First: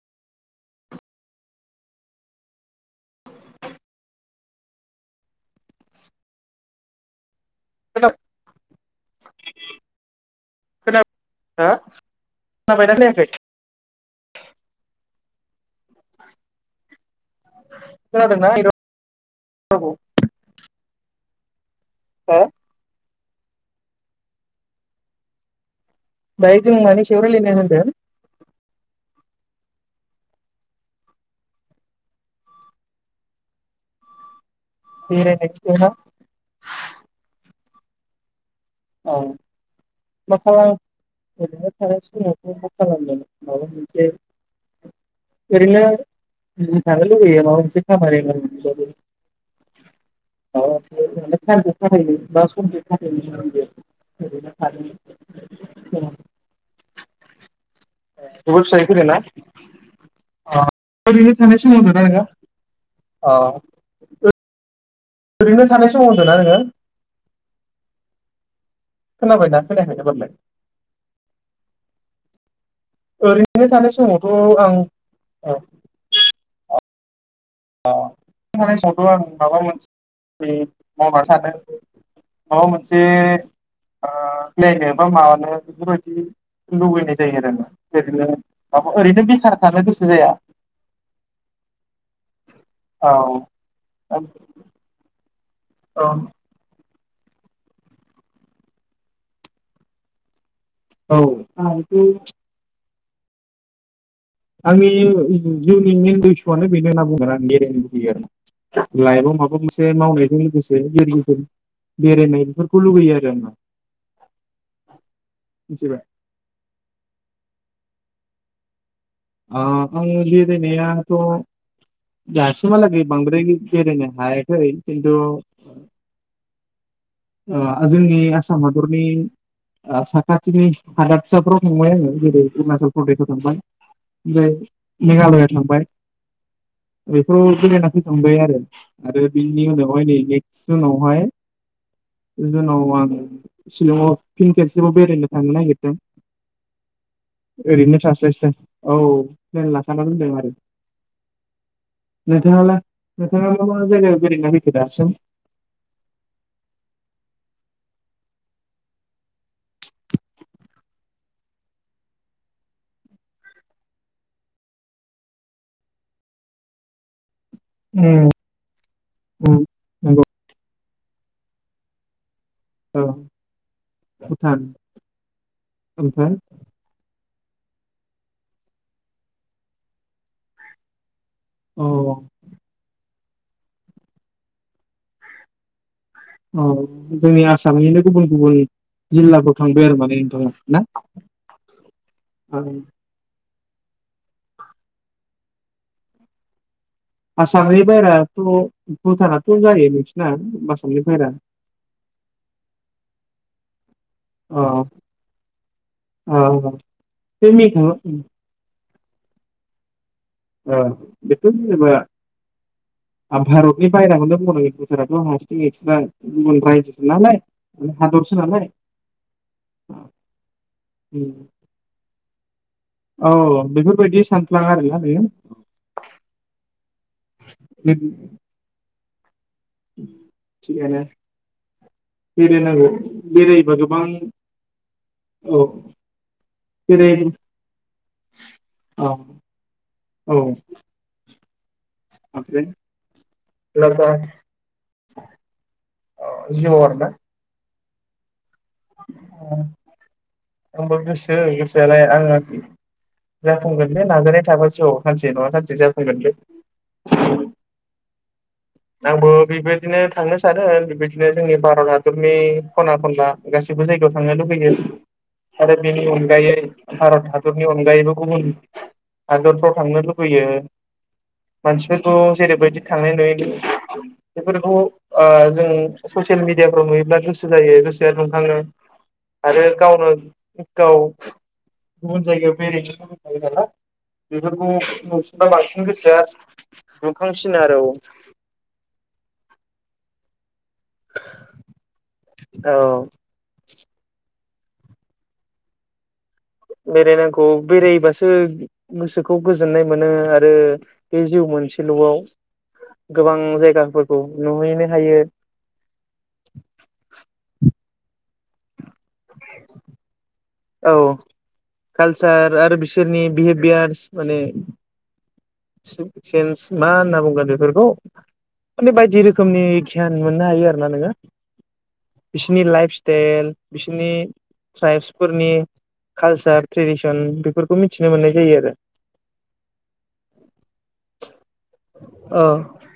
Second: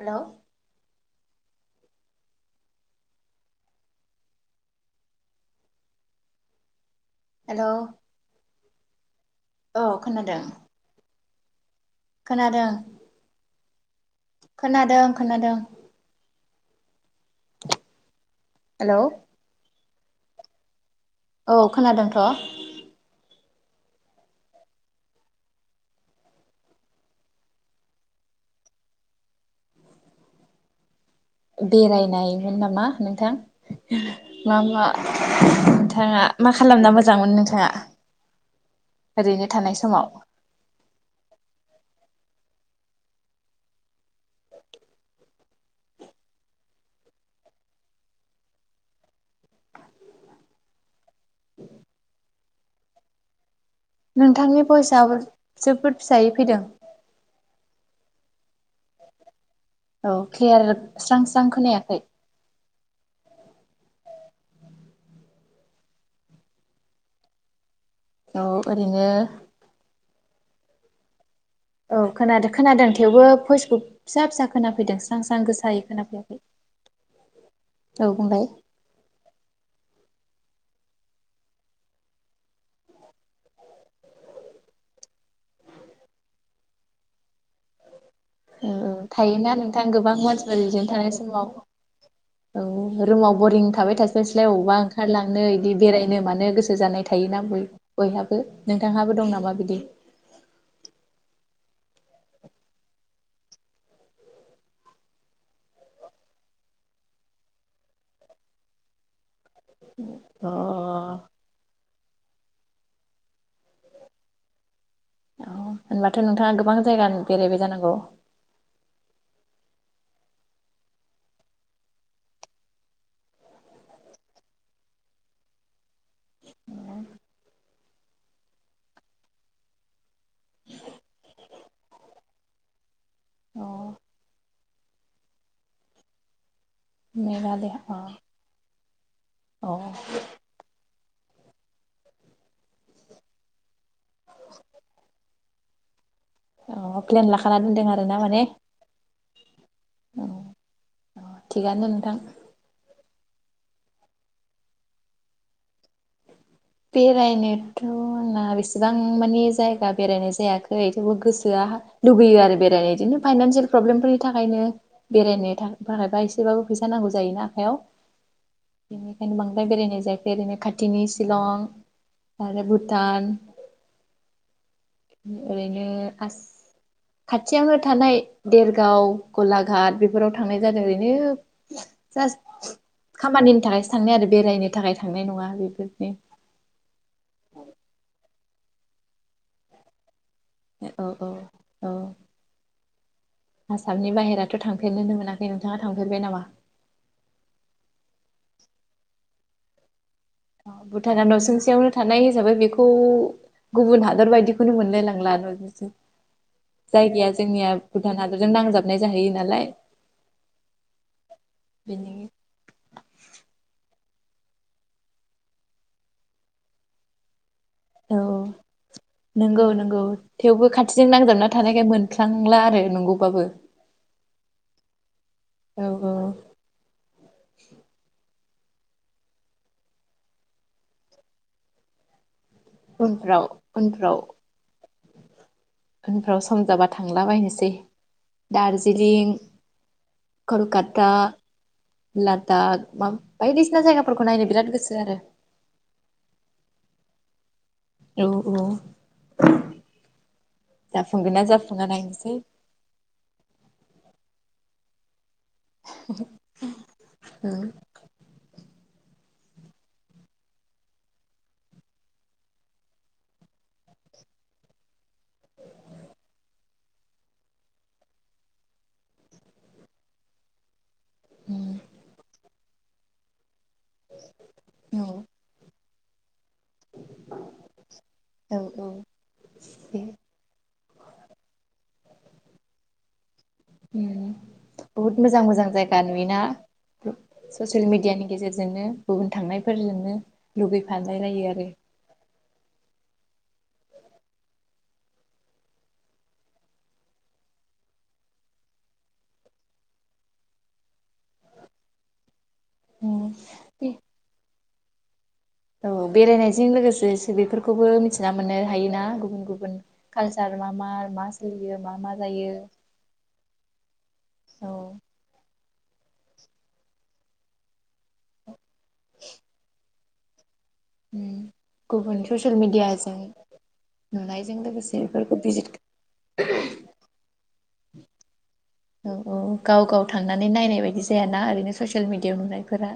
Hello. Hello. औ खोनादों। हो खोनादों खोनाबायना खोनायाखै। खोनादों खोनादों। [inaudible] खोनादोंना हेलौ रावखौ। औ। खोनादोंथ। दायो जों मानि सायाव रायलायनो होनदों। बेरायनायमोन नामा नोंथां। मा मा बेरायनायनि सायावना नोंथांङा मा खालामना मोजांमोनो नोंथांङा। औ समाव मा खालाम ओरैनो थानाय समाव। मा खालानो माबा मोनसे ओरैनो बिजि थानो लुुबैयो माबा मोनसे खामानि माव माबा मोनसे सानसे थाखाय बा समजों थाखायनो लांग। नोंथांनि भइसआबो जोब्बोद फिसायै फैदों। जोबोद फिसायै फैदोंना? औ। क्लियार स्रां स्रां खोनायाखै। अह। ओ ओरैनो थानाय समाव होनदोना नोङो? औ। ओरैनो खोनाबायना खोनायाखै एबारलाय? औ खोनादो खोनादों थेवबो ओरैनो भयसखौ थानाय फिसा समावथ' फिसा आं खोनाफैदों स्रां स्रां ओ गोसायै खोनाफैयाखै। [inaudible] अ औ बुंलाय [unintelligible] आं माबा मोनसे बे मावनानै थानो माबा मोनसे ओ प्लेन एबा मानो बेफोरबायदि लुबैनाय जायो आरो आङो। औ औ थायोना नोंथां गोसो गोबां जाया मानसिफोर लजिं थानाय समाव। औ रुमाव बरिं थाबाय औ थास्लायस्लाय अबावबा ओंखार नो इदि बेरायनो मानो गोसो जानाय थायोना बय-बयहाबो नोंथांहाबो दं नामा बिदि? औ। आंनि जिउनि मेन इसुआनो बेनो होनना बुंगोन आङो बेरायनो लुबैयो आरो ना लाइफआव माब माबा मोनसे मावनायजों अ लोगोसे [unintelligible] होगोन। बेरायनाय बेफोरखौ लुगैयो आरो आङो। औ होनबाथ' नोंथाङा गोबां जायगा बेरायबाय जानांगौ? अह आं बेरायनायाथ' दासिमहालागै बांद्राय बेरायनो हायाखै खिन्थु अ जोंनि आसाम हादरनि आ सा खाथिनि हादाबसाफ्राव थांबाय आङो। जेरै अरुणाचल प्रदेशाव थांबाय अ मेघालयाव थांबाय। बेफोराव मेघालया बेरायना अ फैखांबाय आरो आरो बिनि अ उनावहाय नै नेक्स जुनाव हाय जुनाव आङो सिलङाव फिन खेसेयावबो बेरायनो थांनो नागि दों। अह प्लेन लाखाना दोनदों आरो ना माने? औ प्लेन लाखाना औ दोनदों आरो अ थिगानो नोंथां नोंथाङाला नोंथाङा मा मा जायगायाव बेरायना फैखो दासिम बेरायनोथ' आंना बेसेबां माने जायगा बेरायनाय जायाखै थेवबो गोसोआ हा लुगैयो आरो बेरायनो इदिनो फाइनान्सियेल प्रब्लेमफोरनि थाखायनो बेरायनो था-थाखायबा एसेबाबो फैसा नांगौ जायोना याव बेनिखायनो उम बांद्राय बेरायनाय नंगौ जायाखै ओरैनो खाथ दिनि सिलङाव उम। आरो औ भुटान भुटान ओरैनो ओमफ्राय आस खाथियावनो थानाय देरगाव गलाघाट बेफोराव थांनाय जादों ओरैनो अ जास खामानिनि थाखायसो थांनाय आरो बेरायनो थाखाय थांनाय नङा बेफोरनि औ जोंनि आसामनिनो गुबुन गुबुन जिल्लाफोराव थांबाय आरो माने। औ ना औ औ औ आं आसामनि बाहेराथ' थांफेरनोनो मोनाखै नोंथाङा थांफेरबाय नामा आसामनि बाहेराथ' भुटानाथ' जायो। आसामनि भुटाना बायेरा नसुंसेयावनो थानाय हिसाबै बेखौ गुबुन हादर अ बायदिखौनो मोनलायलांला अ जायगाया बे जोंनिया मेघाल भुटान ओ हादरजों नांजाब नाय जाहैयो नालाय। ओ बेखौ जेनेबा बेनि आ भारतनि बायराखौनो बुंनांगोन भुटानाथ हारसिं एक्स्रा गुबुन रायजोसो नालाय औ हादरसो नालाय नंगौ नंगौ थेवबो खाथिजों नांजाबना थानायखाय मोनफ्लाङ ला आरो। औ नंगौबाबो बेफोरबायदि सान [inaudible] ना आरोना बेयो औ औ बे थिगानो। बेरायनांगौ उनफ्राव बेरायोबा गोबां उनफ्राव औ उनफ्राव सम जाबा बेराय थांलाबायनोसै औ दार्जिलिं औ कलकाता ओमफ्राय लादाख मा बायदिसिना लादाख जायगाफोरखौ नायनो बिराद गोसो आरो। अ जिउआव आरोना औ। औ [unintelligible] आंबो जाफुंगोन गोसो ना जाफुङा गोसोआलाय नायनोसै आङो जाफुंगोन बेे नाजानाय थाबा। [unintelligible] से नङा सानसे जाफुंगोनलै। उम आंबो बेबायदिनो थांनो सानो बेबायदिनो जोंनि भारत हादरनि खना खनला गासैबो जायगायाव थांनो लुबैदों। आरो बेनि अनगायै भारत हादरनि अनगायैबो गुबुन हादरफ्राव थांनो लुबैयो। उम मानसिफोरखौ जेरैबायदि थांनाय नुयै खि बेफोरखौ ओ औ जों [unintelligible] ससियेल मिडियाफ्राव नुयोब्ला गोसो जायो गोसोआ दुंखाङो औ औ आरो दे गावनो। गाव गुबुन जायगायाव बेराय हैनो [inaudible] उम [inaudible] बेफोरखौ बहुद मोजां नुसिनबा मोजां बांसिन जायगा गोसोआ नुयोना दुंखांसिन आरो औ। जोंनो गुबुन थांनायफोरजोंनो। लुगैफालायलायो आरो। औ बेरायनांगौ बेरायबासो गोसोखौ गोजोननाय मोनो आरो बे जिउ मोनसेलआव। उम गोबां दे जायगाफोरखौ नुहैनो। हायो। औ बेरायनायजों लोगोसे सिलिफोर खौबो मिथिना मोनो। हायोना गुबुन गुबुन कालचार मा मा औ मा सोलियो मा मा कालसार जायो आरो बिसोरनि औ। सु चेन्स मा होनना बुंगोन बेफोरखौ माने बायदि रोखोमनि गियान मोननो हायो। मोना नोङो गुबुन ससियेल बिसिनि लाइफ मिडियाजों स्टेइल नुनायजों लोगोसे बेफोरखौ बिजित कालसार ट्रेडिसन बेफोरखौ मिथिनो मोननाय जायो आरो। औ औ गाव गाव थांनानै नायनाय बायदि जायाना ओरैनो ससियेल मिडियाव औ नुनायफोरा।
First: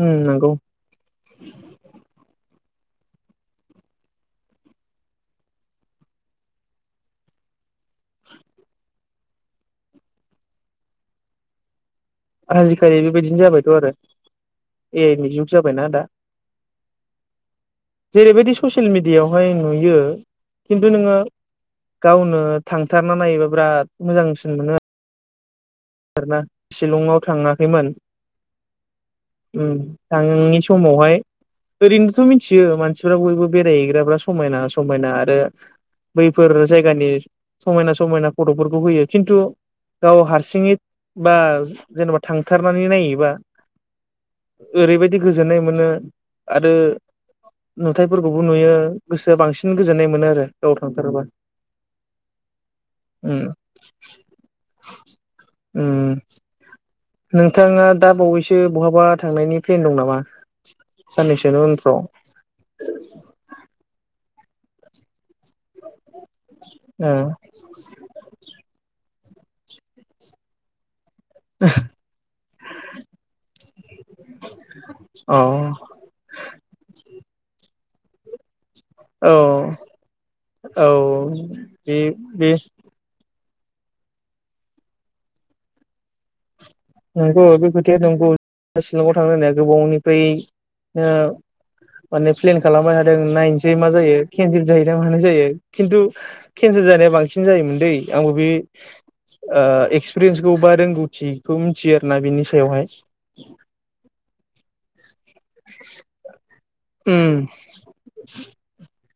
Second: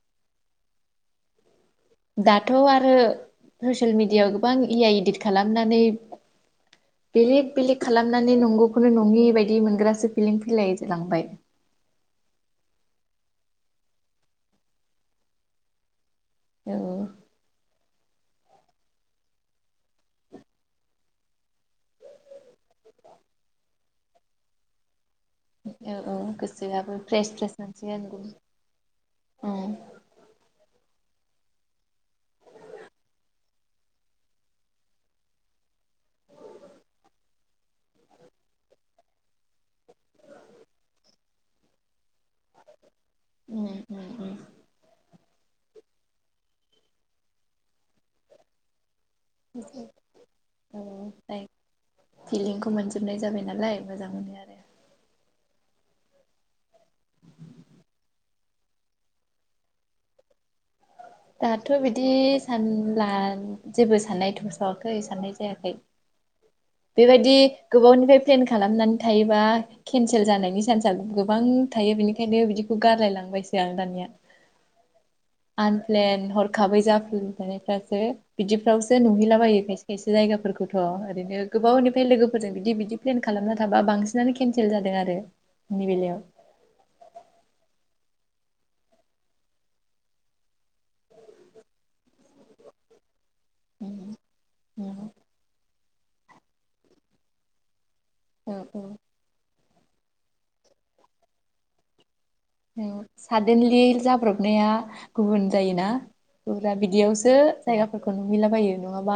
उम नंगौ। दाथ आरो ससियेल मिडियाव गोबां इ आइ इदिट खालामनानै बेलेक बेलेक खालामनानै नंगौखौनो नङि बायदि मोनग्रासो फिलिं फैलाय लांबाय। आजिखालि बेबायदिनो जाबायथ आरो ए आइ नि जुग जाबायना दा। औ। जेरैबायदि ससियेल मिडियावहाय नुयो खिन्थु नोङो गावनो थांथारना नायोबा बिराद मोजांसिन मोनो। औ औ [unintelligible] गोसोआबो शिलंआव फ्रेस फ्रेस थाङाखैमोन मोनसिगोन औ उम थांङैनि समावहाय ओरैनोथ मिथियो मानसिफ्रा बयबो बेरायहैग्राफा समायना समायना आरो बैफोर जायगानि समायना समायना फथफोरखौ होयो खिन्थु गाव हारसिङै बा जेनेबा थांथारनानै नायोबा उम उम उम ओरैबायदि दि गोजोननाय मोनो आरो नुथाइफोरखौबो नुयो। गोसोआ बांसिन [unintelligible] गोजोननाय मोनो आरो गाव थांथारोबा फिलिंखौ मोनजोबनाय उम जाबाय नालाय मोजां मोनो आरो। उम। नोंथाङा दा बावैसो बहाबा थांनायनि फ्लेन दं नामा? साननैसोनि दाथ उनफ्राव बिदि सानला जेबो साननायथ। गोसावाखै साननाय जायाखै। बेबायदि गोबावनिफ्राय फ्लेन खालामनानै थायोबा केनसेल जानायनि चान्सा गु गोबां थायो बेनिखायनो बिदिखौ गारलाय लांबायसो आं दानिया ओ आन प्लेन हरखाबै जाफ्ललानायफ्रा ओ बिदि फ्रावसो अ औ नुहैलाबायो खायसे खायसे जायगाफोरखौथ औ ओरैनो बे गोबावनिफ्राय बे लोगोफोरजों बिदि बिदि फ्लेन खालामनानै थांबा बांसिनानो केनसेल जादों आरो बिनि बेलायाव नंगौ बे खोथाया नंगौ शिलंआव थांनो होननाया गोबावनिफ्राय नो माने फ्लेन खालामबाय थादों नायनोसै मा उम जायो खेनसेल जायोना उम मानाय जायो खिन्थु केनसेल जानाया बांसिन जायोमोन दै आंबो बे औ ओ एक्सपिरियेन्सखौ बा रोंगौथि खौ मिथियो आरोना बिनि औ सादेनलि जाब्रबनाया गुबुन जायोना गुरा बिदियावसो उम जायगाफोरखौ नुहैलाबायो नङाबा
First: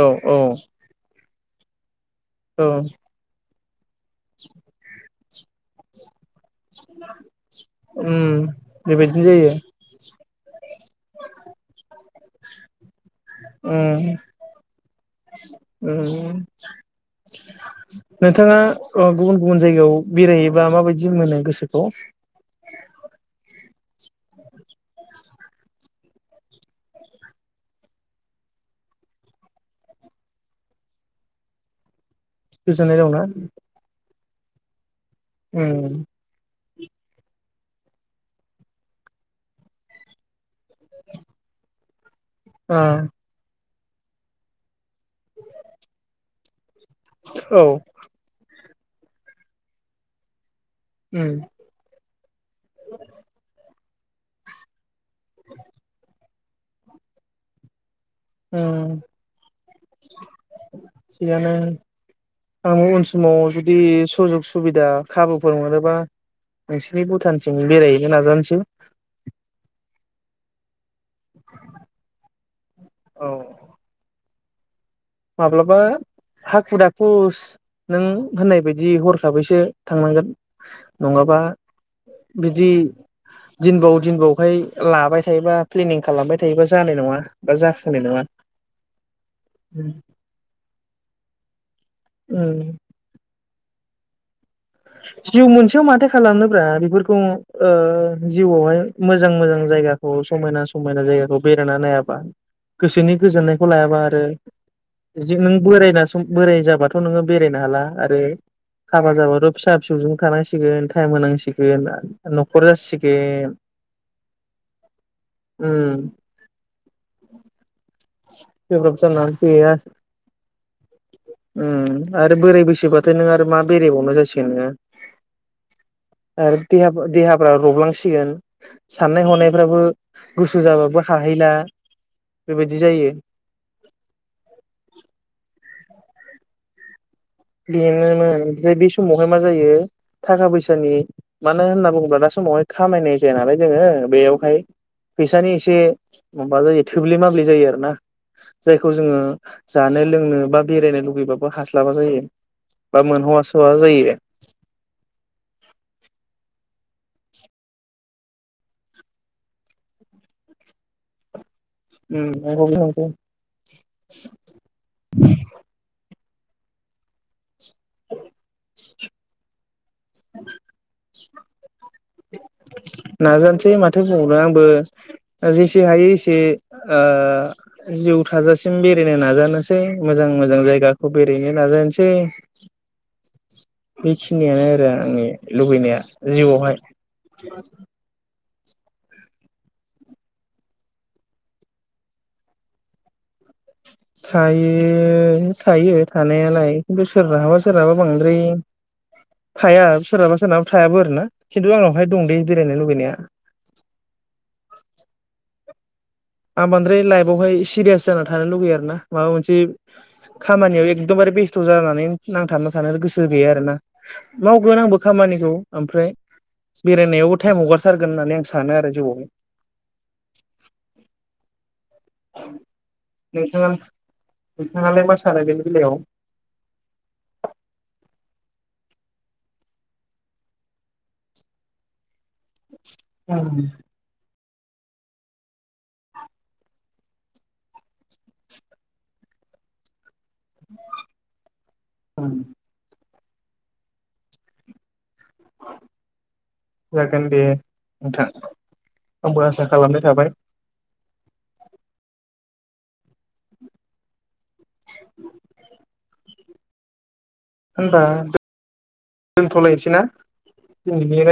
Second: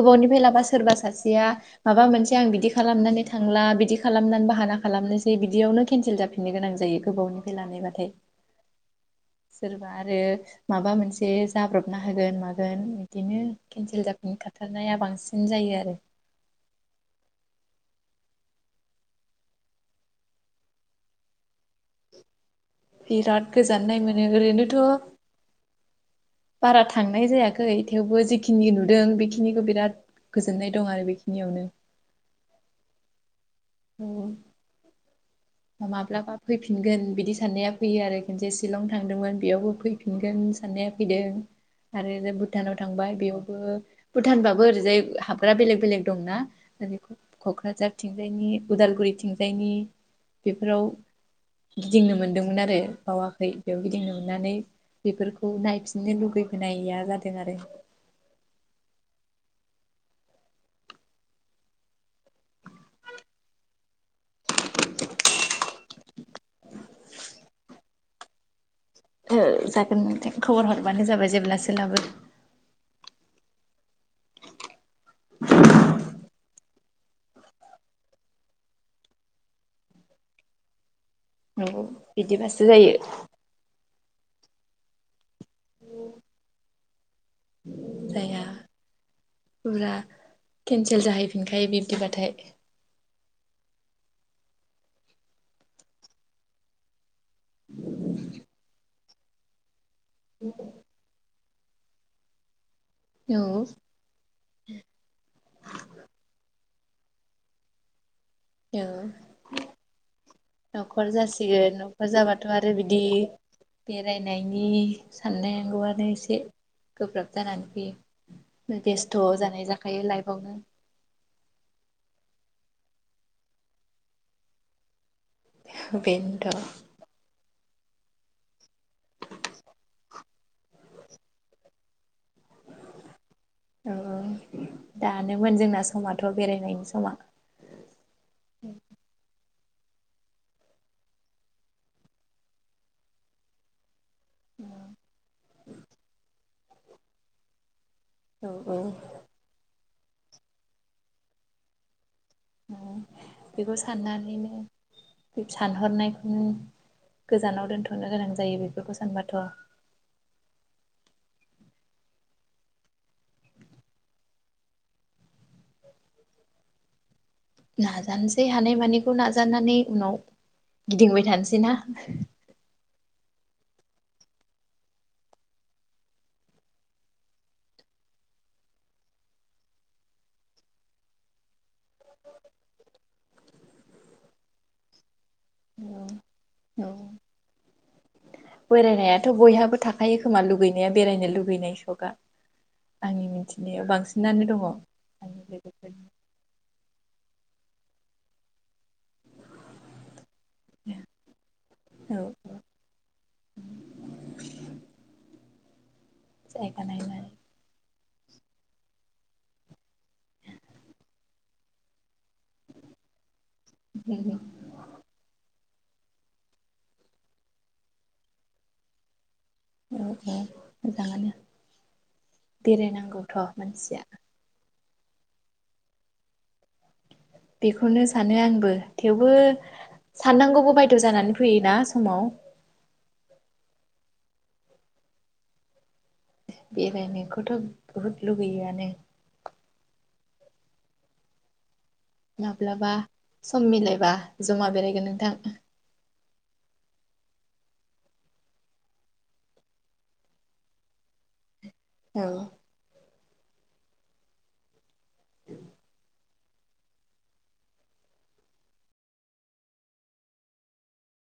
औ औ लाबा सोरबा सासे या माबा मोनसे आं औ बिदि खालामनानै थांला बिदि खालामनानै बाहाना खालामनोसै जे बिदियावनो केनसेल जाब फिनो गोनां जायो गोबावनि लानायबथाय उम बेबायदिनो जायो सोरबा आरो माबा मोनसे जाब्रबना होगोन मागोन बिदिनो केन्सेल उम जाफैनो खाथारनाया बांसिन जायो आरो उम नोंथाङा ओ गुबुन गुबुन जायगायाव बेरायोबा माबायदि मोनो गोसोख खौ गोजान नाय मोनो ओरैनोथ बारा थांनाय जायाखै थेवबो जिखिनि नुदों बेखिनिखौ बिराद गोजोननाय दं आरो बेखिनियावनो गोजोननाय दंना औ उम माब्लाबा फैफिन फैफिनगोन बिदि साननाया फैयो आरो खनसे शिलं थांदोंमोन बेयावबो फैफिनगोन साननाया फैदों आरो भुटानाव ओ थांबाय बेयावबो भुटानबाबो ओरैजाय हाबग्रा बेलेग बेलेग दंना ओै औ कक्राझारथिंजायनि उदालगुरिथिंजायनि बेफोराव उम गिदिंनो मोनदोंमोन आरो बावाखै बेयाव गिदिं नुनानै बेफोरखौ नायफिननो लुगैयो नायैया जादों आरो ओ थिगानो आं उन समाव जुदि सुजुग सुबिदा खाबुफोर मोनोबा नोंसिनि भुटानथिं बेरायहैनो नाजानोसै जागोन नोंथों खबर हरबानो जाबाय जेब्ला सोलाबो औ माब्लाबा हाखु दाखु फुस नों होननाय बायदि हरखाबैसो थांनांगोन नंङाबा नंगौ बिदिबासो बिदि जायो दिनबाव दिन बावखाय लाबाय थायोबा प्लेनिं खालामबाय थायोबा जानाय नंङा बा जाफुंनाय नंङा जाया केनसेल जाहैफिनखायो बे दिबाथाय उम जिउ मोनसेयाव माथो खालामनोब्रा बेफोर खौ ओ जिउआवहाय मोजां मोजां जायगा खौ समायना समायना जायगाखौ बेरायना नायाबा गोसोनि औ गोजोननायखौ लायाबा आरो जि नों बोरायना सम बोराय जाबा थ नोंङो बेरायनो हाला आरो औ हाबा जाबाथ फिसा फिसौजों थानांसिगोन टाइम न'खर जासिगोन होनांसिगोन न'खर जाबाथ न'खर आरो बिदि जासिगोन बेरायनायनि उम साननायांगौआनो एसे गोब्राब जानानै फैयो। गोब्राब बेस्थ' जानानै जानाय फैयो आर जाखायो लाइफआवनो उम आरो। बोराय बैसोबाथाय नों आरो मा बेरायबावनो जासिगोन नोंङो बेनोथ' औ आरो देहा देहाफ्रा रबलांसिगोन साननाय हनायफ्राबो गोसो जाबाबो हाहैला बेबायदि जायो औ दानोमोन जोंना समा थ बेरायनायनि समा बेनोमोन ओमफ्राय बे समावहाय मान जायो थाखा फैसानि मानो होनना बुंङोब्ला दा समावहाय खामायनाय जाया नालाय जोंङो बेयावहाय फैसानि एसे। माबा जायो थोब्ले माब्ले जायो आरो ना। औ जायखौ औ जोंङो। जानो लोंनो बा बेरायनो लुुबैबाबो हास्लाबा जायो। ओ बा मोनह'वास'वा बेखौ जायो साननानैनो बे सानहरनायखौनो। गोजानाव दोनथनो गोनां जायो बेफोरखौ सानबाथ। उम [unintelligible] नाजानोसै हानाय मानि। खौ नाजानानानै। उनाव गिदिंबाय थानोसै। दिना [inaudible] नाजानोसै माथो बुंबावनो आंबो जेसे हायो एसे ओ जिउ थाजासिम बेरायनो नाजानोसै मोजां-मोजां जायगाखौ बेरायनो नाजानोसै। बेखिनियानो आरो आंनि। लुबैनाया जिउआवहाय। औ बेरायनायाथ बयहाबो थाखायो खोमा लुगैनाया बेरायनो लुगैनाय सका आंनि मिथि। थायो, थायो लोगोफोरनि थानायालाय खिन्थु सोरहाबा सोरहाबा बांद्राय थाया सोरहाबा सोरनाब थायाबो आरैना खिन्थु आंनावहाय औ दं दै बेरायनो लुगैनाया। आं जायगा बांद्राय नायनानै लाइफआवहाय सिरियास जाना थानो लुुबै आरोना माबा मोनसे खामानियाव एकदमबारे बेस्थ जानानै नांथाबना थानो गोसो गैया आरोना मावगोन आंबो खामानिखौ। ओमफ्राय बेरायनायावबो टाइम हगारथारगोन होननानै आं सानो आरो जिवाव औ औ मोजाङानो। बेरायनांगौथ नोंथाङा मानसिया नोंथाङालाय मा सानो बेनि बेलायाव। बेखौनो सानो आंबो थेवबो साननांगौबो बायद जानानै फैयोना समाव। औ। बेरायनायखौथ बुहुद लुगैयोआनो। [inaudible] माब्लाबा। सम मिलायबा जमा बेरायगोन नों। थां। जागोन दे नोंथां आंबो आसा खालामनाय थाबाय। औ। होनबा दोनथलायनोसैना? दिनैनि